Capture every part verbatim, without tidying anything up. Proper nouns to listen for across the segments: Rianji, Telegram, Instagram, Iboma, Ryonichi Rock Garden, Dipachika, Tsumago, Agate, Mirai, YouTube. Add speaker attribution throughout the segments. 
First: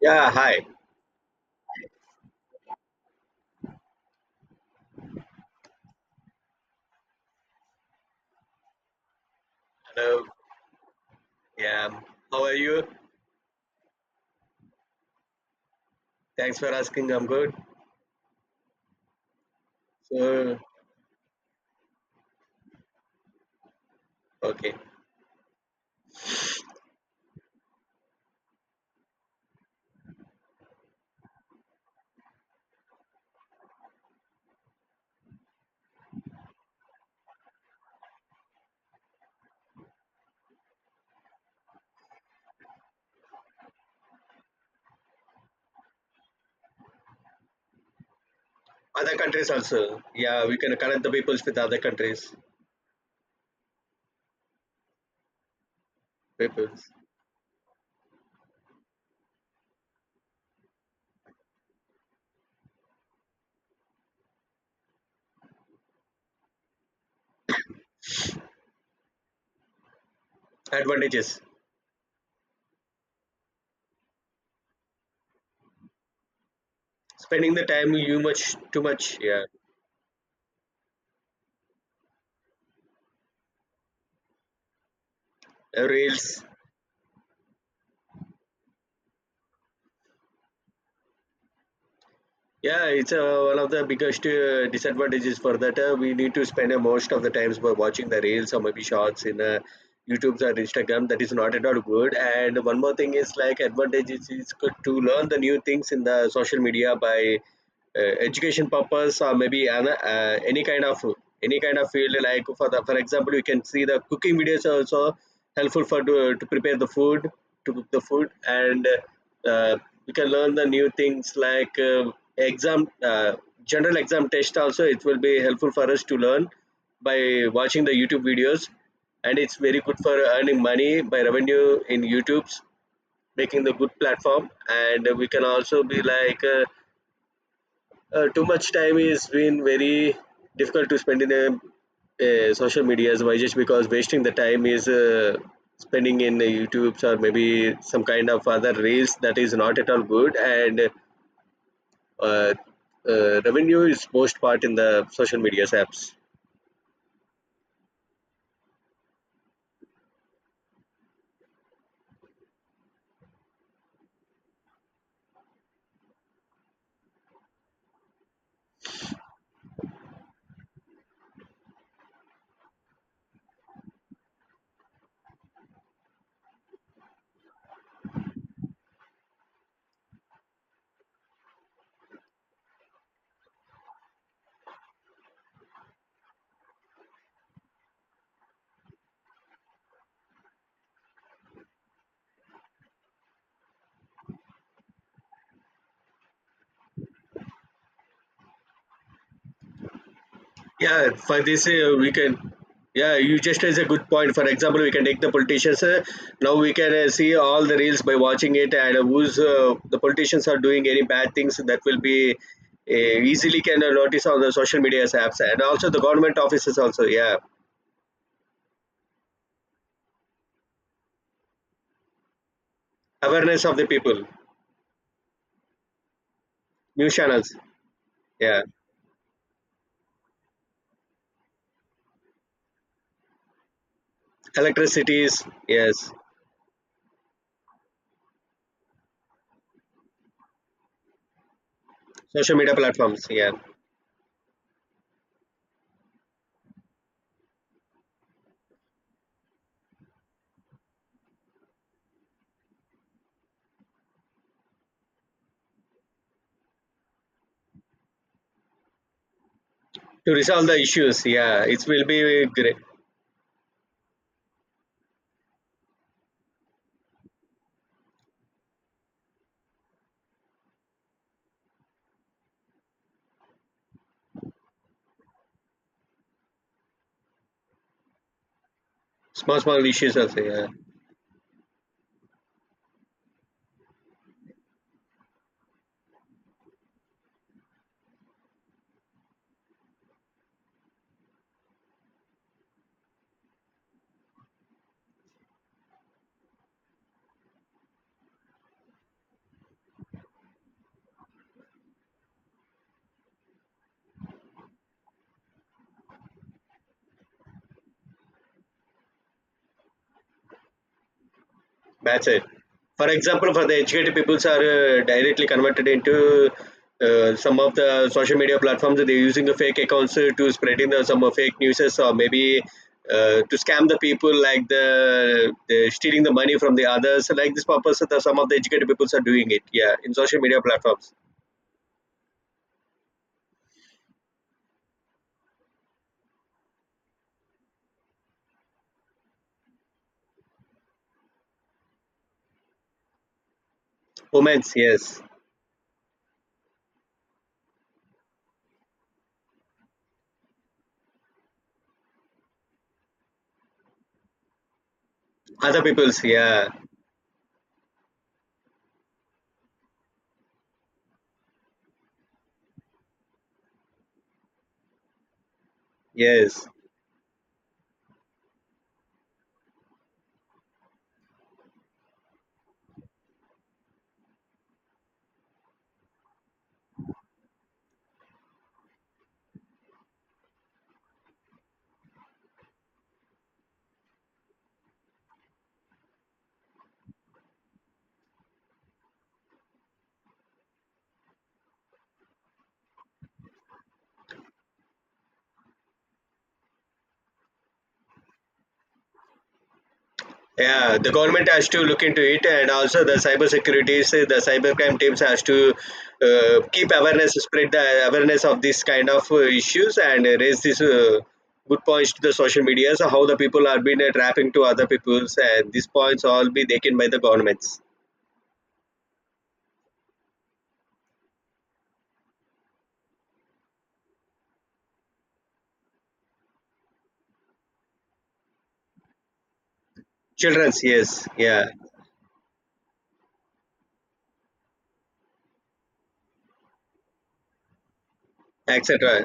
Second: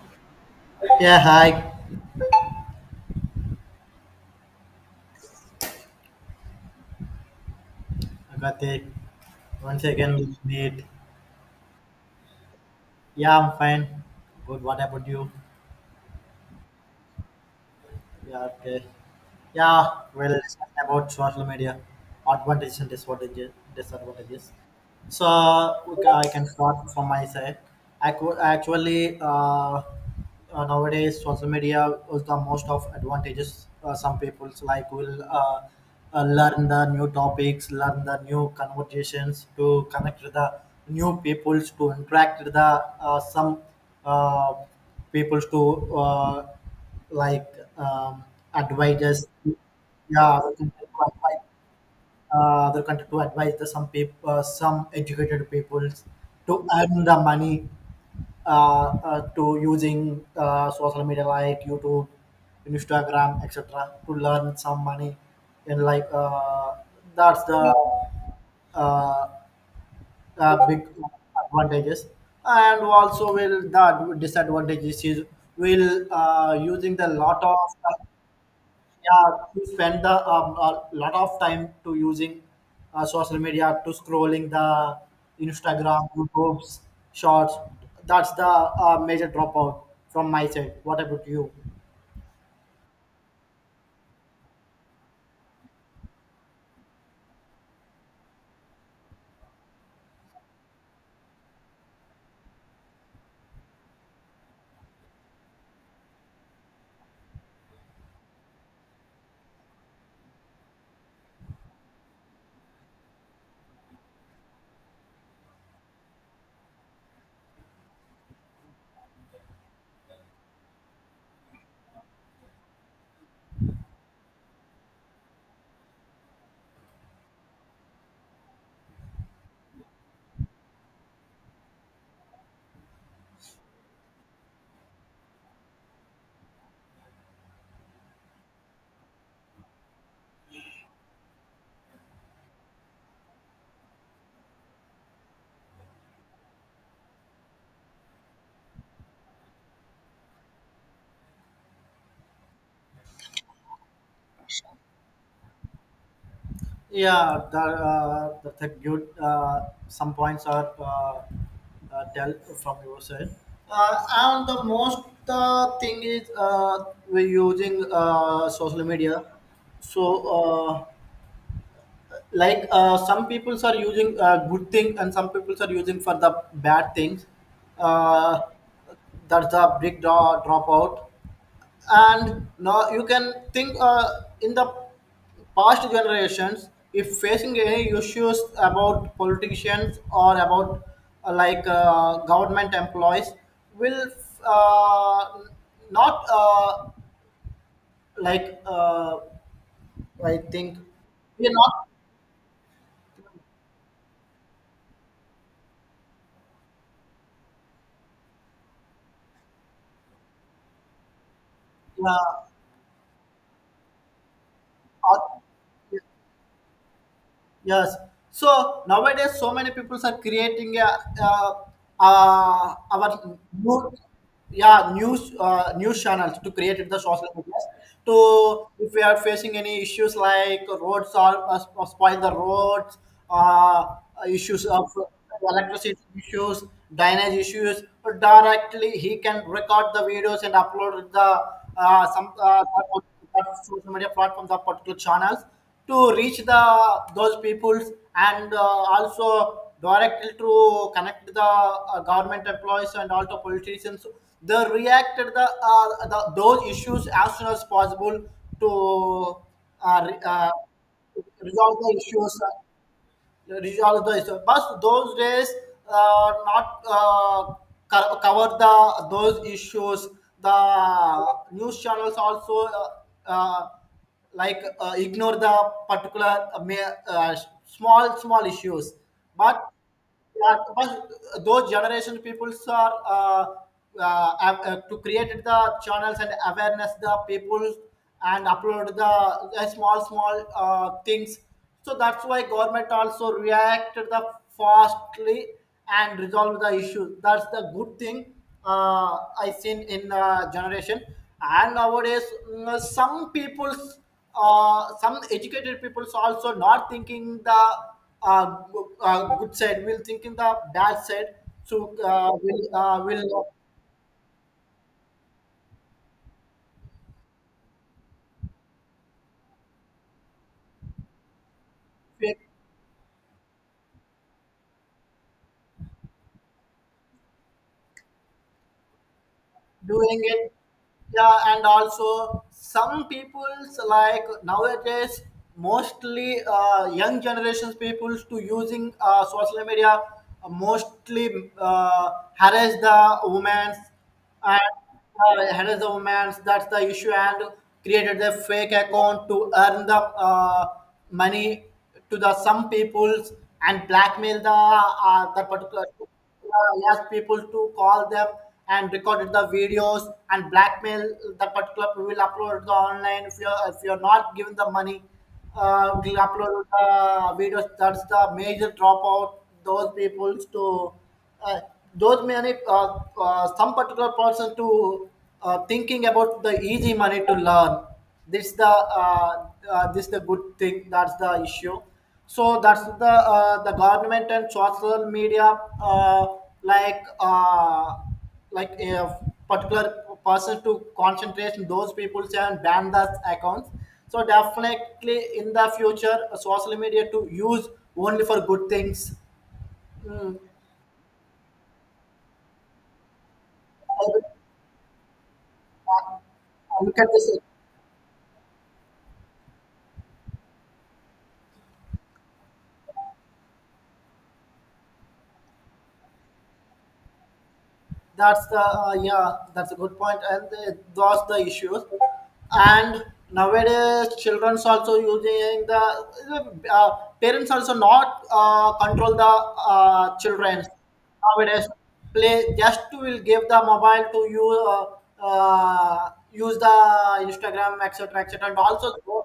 Speaker 1: Yeah, hi.
Speaker 2: Yeah, hi, Agate. Once again,
Speaker 1: Hello.
Speaker 2: we meet.
Speaker 1: Yeah. um, How are you?
Speaker 2: Yeah, I'm fine. Good. What about you?
Speaker 1: Thanks for asking. I'm good.
Speaker 2: Yeah, okay. Yeah, we'll
Speaker 1: So,
Speaker 2: discuss about social media advantages and disadvantages. disadvantages.
Speaker 1: okay.
Speaker 2: So okay, I can start from my side. Actu- Actually, uh, uh, Nowadays social media is the most of advantages. Uh, some people's like will uh, uh, learn the new topics, learn the new conversations to connect with the new peoples, to interact with the uh, some uh, peoples to uh, like um,
Speaker 1: Other
Speaker 2: advisors,
Speaker 1: countries also.
Speaker 2: yeah,
Speaker 1: Yeah,
Speaker 2: other
Speaker 1: we
Speaker 2: content
Speaker 1: can
Speaker 2: to
Speaker 1: connect the
Speaker 2: advise,
Speaker 1: peoples with other countries.
Speaker 2: uh, other content to advise the some people, uh, some educated people to
Speaker 1: Peoples.
Speaker 2: earn the money, uh, uh, to using uh, social media like YouTube, Instagram, etc. to learn some money. And like uh, that's the uh, uh, big
Speaker 1: Advantages.
Speaker 2: advantages. And also will that disadvantages is will uh, using the lot
Speaker 1: Spending
Speaker 2: of,
Speaker 1: the time you much too much.
Speaker 2: yeah,
Speaker 1: Yeah.
Speaker 2: we spend the um, a lot of time to using uh, social media to scrolling the
Speaker 1: Uh,
Speaker 2: Instagram,
Speaker 1: Reels.
Speaker 2: YouTube's shorts. That's the uh, major dropout from my side. What about you?
Speaker 1: Yeah, it's uh, one of the biggest uh, disadvantages for that. Uh, we need to spend uh, most of the times by watching the reels or maybe shorts in uh, YouTube or Instagram. That is not at all good. And one more thing is like advantages is good to learn the new things in the social media by uh, education purpose or maybe an, uh, any kind of any kind of field like for the for example you can see the cooking videos are also helpful for to, to prepare the food to cook the food and uh, you can learn the new things like uh, exam uh, general exam test also it will be helpful for us to learn by watching the youtube videos, and it's very good for earning money by revenue in youtube's making the good platform. And we can also be like uh, uh, too much time is been very difficult to spend in the uh, social medias. Why? Just because wasting the time is uh, spending in the youtubes or maybe some kind of other reels. That is not at all good, and uh, uh, revenue is most part in the social medias apps.
Speaker 2: Yeah, the, uh, the, the good uh, some points are uh, uh, tell from your side. Uh, and the most uh, thing is uh, we're using uh, social media. So uh, like uh, some people are using uh, good thing and some people are using for the bad things, uh, that's a big draw, dropout. And now you can think uh, in the past generations if facing any issues about politicians or about uh, like uh, government employees will uh, not uh, like uh, I think
Speaker 1: Yeah, for
Speaker 2: we
Speaker 1: this
Speaker 2: are
Speaker 1: uh, we can. Yeah, you just raise a good point. For example, we can take the politicians. Uh, now we can uh, see all the reels by watching it, and uh, who's uh, the politicians are doing any bad things that will be
Speaker 2: not,
Speaker 1: uh, easily can uh, notice on the social media
Speaker 2: uh,
Speaker 1: apps, and also
Speaker 2: uh,
Speaker 1: the government offices also. Yeah,
Speaker 2: yes. So nowadays, so many people are creating a, uh, uh, our
Speaker 1: awareness of the
Speaker 2: new,
Speaker 1: people,
Speaker 2: yeah, news, uh, news channels to create the
Speaker 1: news
Speaker 2: social
Speaker 1: channels.
Speaker 2: media
Speaker 1: Yeah,
Speaker 2: to, if we are facing any issues like roads are uh, sp- spoil the roads, uh, issues of
Speaker 1: electricities.
Speaker 2: electricity
Speaker 1: Yes,
Speaker 2: issues, drainage issues, directly he can record the videos and upload the uh, some
Speaker 1: social
Speaker 2: uh,
Speaker 1: media platforms. Yeah,
Speaker 2: social media platforms, the particular channels to reach the those peoples and uh, also directly to connect the uh, government employees and also politicians. They reacted the, uh, the those issues as soon as possible to uh, re-
Speaker 1: to
Speaker 2: uh,
Speaker 1: resolve the issues. Yeah,
Speaker 2: resolve
Speaker 1: it
Speaker 2: the
Speaker 1: will
Speaker 2: issues.
Speaker 1: be great.
Speaker 2: This is also the issue. But those days uh, not uh, co- cover the those issues. The news channels also uh, uh, like uh, ignore the particular uh, ma- uh, small small issues,
Speaker 1: Small
Speaker 2: but,
Speaker 1: small issues also.
Speaker 2: yeah,
Speaker 1: Yeah.
Speaker 2: but those generation peoples are uh, uh, av- uh, to create the channels and awareness the people and upload the, the small small uh, things. So that's why government also reacted the fastly and resolve the issue. That's the good thing uh, I seen in uh, generation. And nowadays, mm, some people's, uh, some educated people's also not thinking the uh, go- uh, good side, will thinking the bad side. So
Speaker 1: That's
Speaker 2: uh,
Speaker 1: it.
Speaker 2: will uh,
Speaker 1: For
Speaker 2: will
Speaker 1: example, for the educated peoples are uh, directly converted into uh, some of the social media platforms. They're using the fake accounts uh, to spreading the, some uh, fake news or maybe uh, to scam the people, like the, the stealing the money from the others. Like this purpose, the, some of the educated peoples are doing it. Yeah, in
Speaker 2: doing
Speaker 1: social
Speaker 2: it.
Speaker 1: media platforms.
Speaker 2: Yeah, and also some people's like nowadays, mostly uh, young generations peoples to using uh, social media, uh, mostly uh, harass the women,
Speaker 1: Women's,
Speaker 2: and
Speaker 1: yes.
Speaker 2: uh, harass the women, that's the issue. And created a fake account to earn the uh, money to the some peoples and blackmail the uh, the
Speaker 1: Other
Speaker 2: particular
Speaker 1: people's, yeah,
Speaker 2: uh, asked people to call them and recorded the videos and blackmail the particular, we will upload the online if you're if you're not given the money, uh, we'll upload
Speaker 1: yes.
Speaker 2: the videos. That's the major dropout. Those people to, uh, those many uh, uh, some particular person to, uh, thinking about the easy money to learn this the, uh, uh, this the good thing, that's the issue. So that's the uh, the government and social media, uh, like uh, like a particular person to concentrate on those people and ban those accounts. So definitely in the future uh, social media to use only for good things. Mm.
Speaker 1: Yeah, the government has to look into it, and also the cyber securities,
Speaker 2: Uh,
Speaker 1: uh, the cybercrime teams has to uh, keep
Speaker 2: Look at
Speaker 1: awareness,
Speaker 2: this,
Speaker 1: spread the awareness of this kind of uh, issues, and uh, raise this uh, good points to the social media. So how the people are being uh, trapping to other people's, and these points all be taken by the governments.
Speaker 2: that's the uh, yeah, that's a good point. And uh, those the issues. And nowadays children's also using the, uh, parents also not uh, control the uh, children
Speaker 1: Childrens, yes, yeah,
Speaker 2: nowadays. Play just will give the mobile to you, uh, uh, use the Instagram etc. etc. And also
Speaker 1: et cetera.
Speaker 2: so-,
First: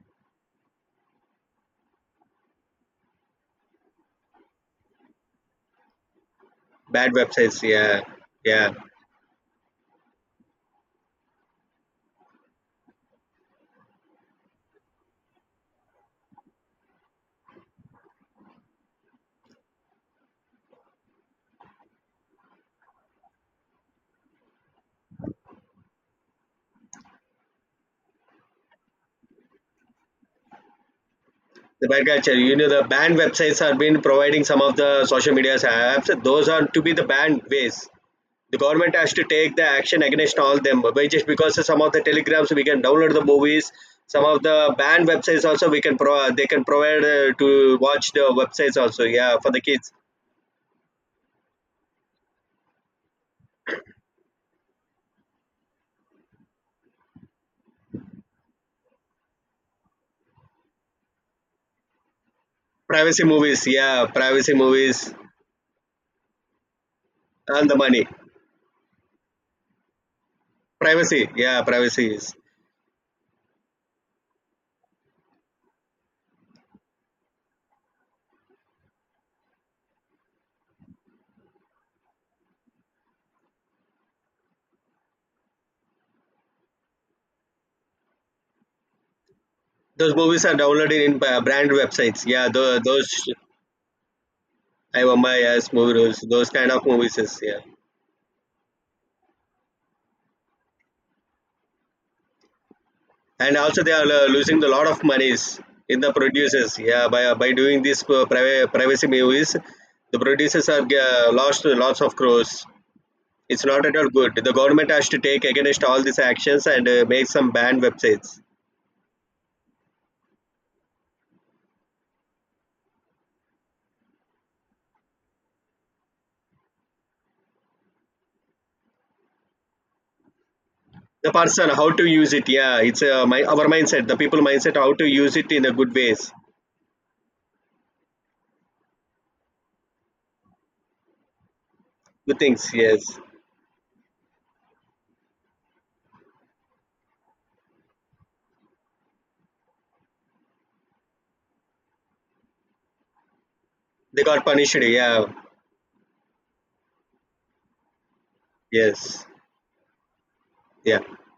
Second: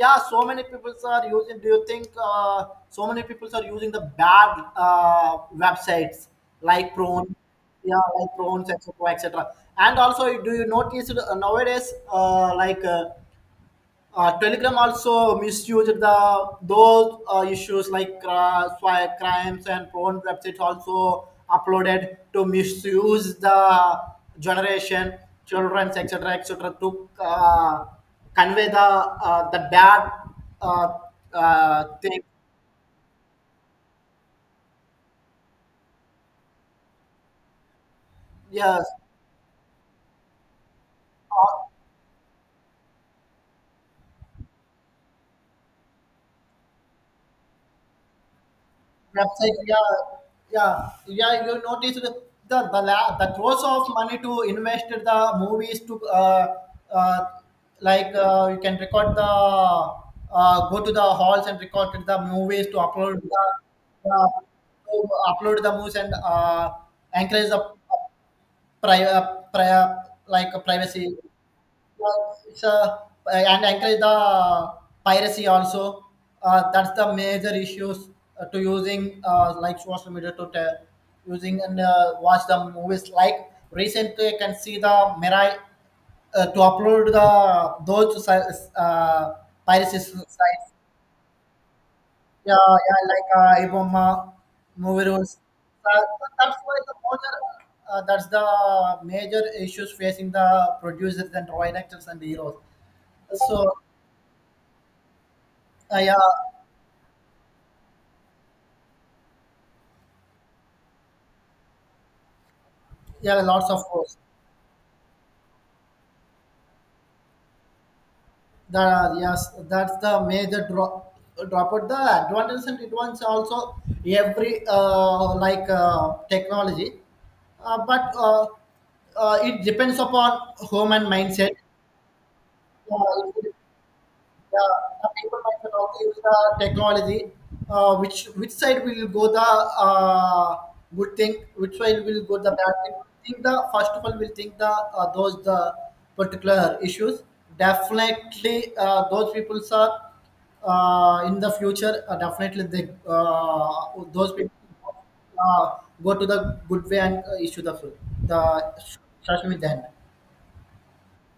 Speaker 2: yeah, so many people are using, do you think uh, so many people are using the bad uh, websites like
Speaker 1: Bad
Speaker 2: prone,
Speaker 1: websites, yeah,
Speaker 2: yeah, like phones
Speaker 1: yeah.
Speaker 2: etc. etc. And also, do you notice uh, nowadays uh, like uh, uh, telegram also misused the those uh, issues like uh, swi- crimes and porn websites also uploaded to misuse the generation children etc. etc. to uh, convey the uh, the bad uh, uh,
Speaker 1: The bad
Speaker 2: thing.
Speaker 1: culture, you know, the banned websites are been providing some of the social media apps. Those are to be the banned ways. The
Speaker 2: Yes,
Speaker 1: government has to take the action against all them, but just because of some of the telegrams we can download the movies, some of the banned websites also we can pro they can provide uh, to watch the websites also, yeah, for
Speaker 2: website,
Speaker 1: the
Speaker 2: yeah,
Speaker 1: kids.
Speaker 2: yeah, yeah, you notice the the, the, la- the throws of money to invest the movies to uh, uh, like uh, you can record the, uh, go to the halls and record the movies to upload
Speaker 1: Privacy
Speaker 2: the,
Speaker 1: movies, yeah,
Speaker 2: uh,
Speaker 1: privacy
Speaker 2: to
Speaker 1: movies
Speaker 2: upload the movies and uh, encourage the
Speaker 1: and the money.
Speaker 2: pri- uh, pri- uh, like uh, privacy.
Speaker 1: Privacy, yeah, privacy is
Speaker 2: Well, it's uh, and encourage the piracy also. Uh, that's the major issues uh, to using uh, like social media to te- using and uh, watch the movies. Like recently, I can see the Mirai, uh, to upload the those si- uh, piracy
Speaker 1: those movies are
Speaker 2: sites.
Speaker 1: downloaded in uh, brand websites, yeah,
Speaker 2: Yeah,
Speaker 1: those,
Speaker 2: yeah,
Speaker 1: those
Speaker 2: like uh, Iboma,
Speaker 1: I
Speaker 2: movie
Speaker 1: Mumbai.
Speaker 2: rules.
Speaker 1: Yes, movie
Speaker 2: Uh,
Speaker 1: rules, those
Speaker 2: that's
Speaker 1: kind
Speaker 2: why
Speaker 1: of
Speaker 2: the
Speaker 1: movies is, yeah,
Speaker 2: major, uh, that's the major issues facing the producers and writers and heroes.
Speaker 1: and
Speaker 2: So,
Speaker 1: also they are uh, losing a lot of monies in
Speaker 2: Uh,
Speaker 1: the
Speaker 2: yeah,
Speaker 1: producers, yeah, by uh, by doing these uh, priva- privacy movies. The producers are uh, lost lots of crores.
Speaker 2: yeah,
Speaker 1: It's
Speaker 2: lots of
Speaker 1: not at all
Speaker 2: course.
Speaker 1: good. The government has to take against all these actions and uh, make some banned websites.
Speaker 2: The, yes, that's the major drop. Drop out the advantages and advantages also every uh, like uh, technology, uh, but uh, uh, it depends upon home and
Speaker 1: The
Speaker 2: mindset.
Speaker 1: person how to use it, yeah, it's uh,
Speaker 2: Uh,
Speaker 1: my, our mindset, the people
Speaker 2: the,
Speaker 1: mindset how to
Speaker 2: the
Speaker 1: use
Speaker 2: people
Speaker 1: it in
Speaker 2: might
Speaker 1: a
Speaker 2: not
Speaker 1: good
Speaker 2: use
Speaker 1: ways.
Speaker 2: the technology. Uh, which which side will go the uh, good thing? Which side will
Speaker 1: Good
Speaker 2: go the
Speaker 1: things,
Speaker 2: bad thing?
Speaker 1: yes.
Speaker 2: Think the first of all will think the uh, those the particular issues. Definitely, uh, those people are uh, in the future. Uh, definitely, they uh,
Speaker 1: They
Speaker 2: those
Speaker 1: got
Speaker 2: people
Speaker 1: punished, yeah.
Speaker 2: uh, go to the good way and uh, issue the the
Speaker 1: Yes.
Speaker 2: social media.
Speaker 1: Yeah.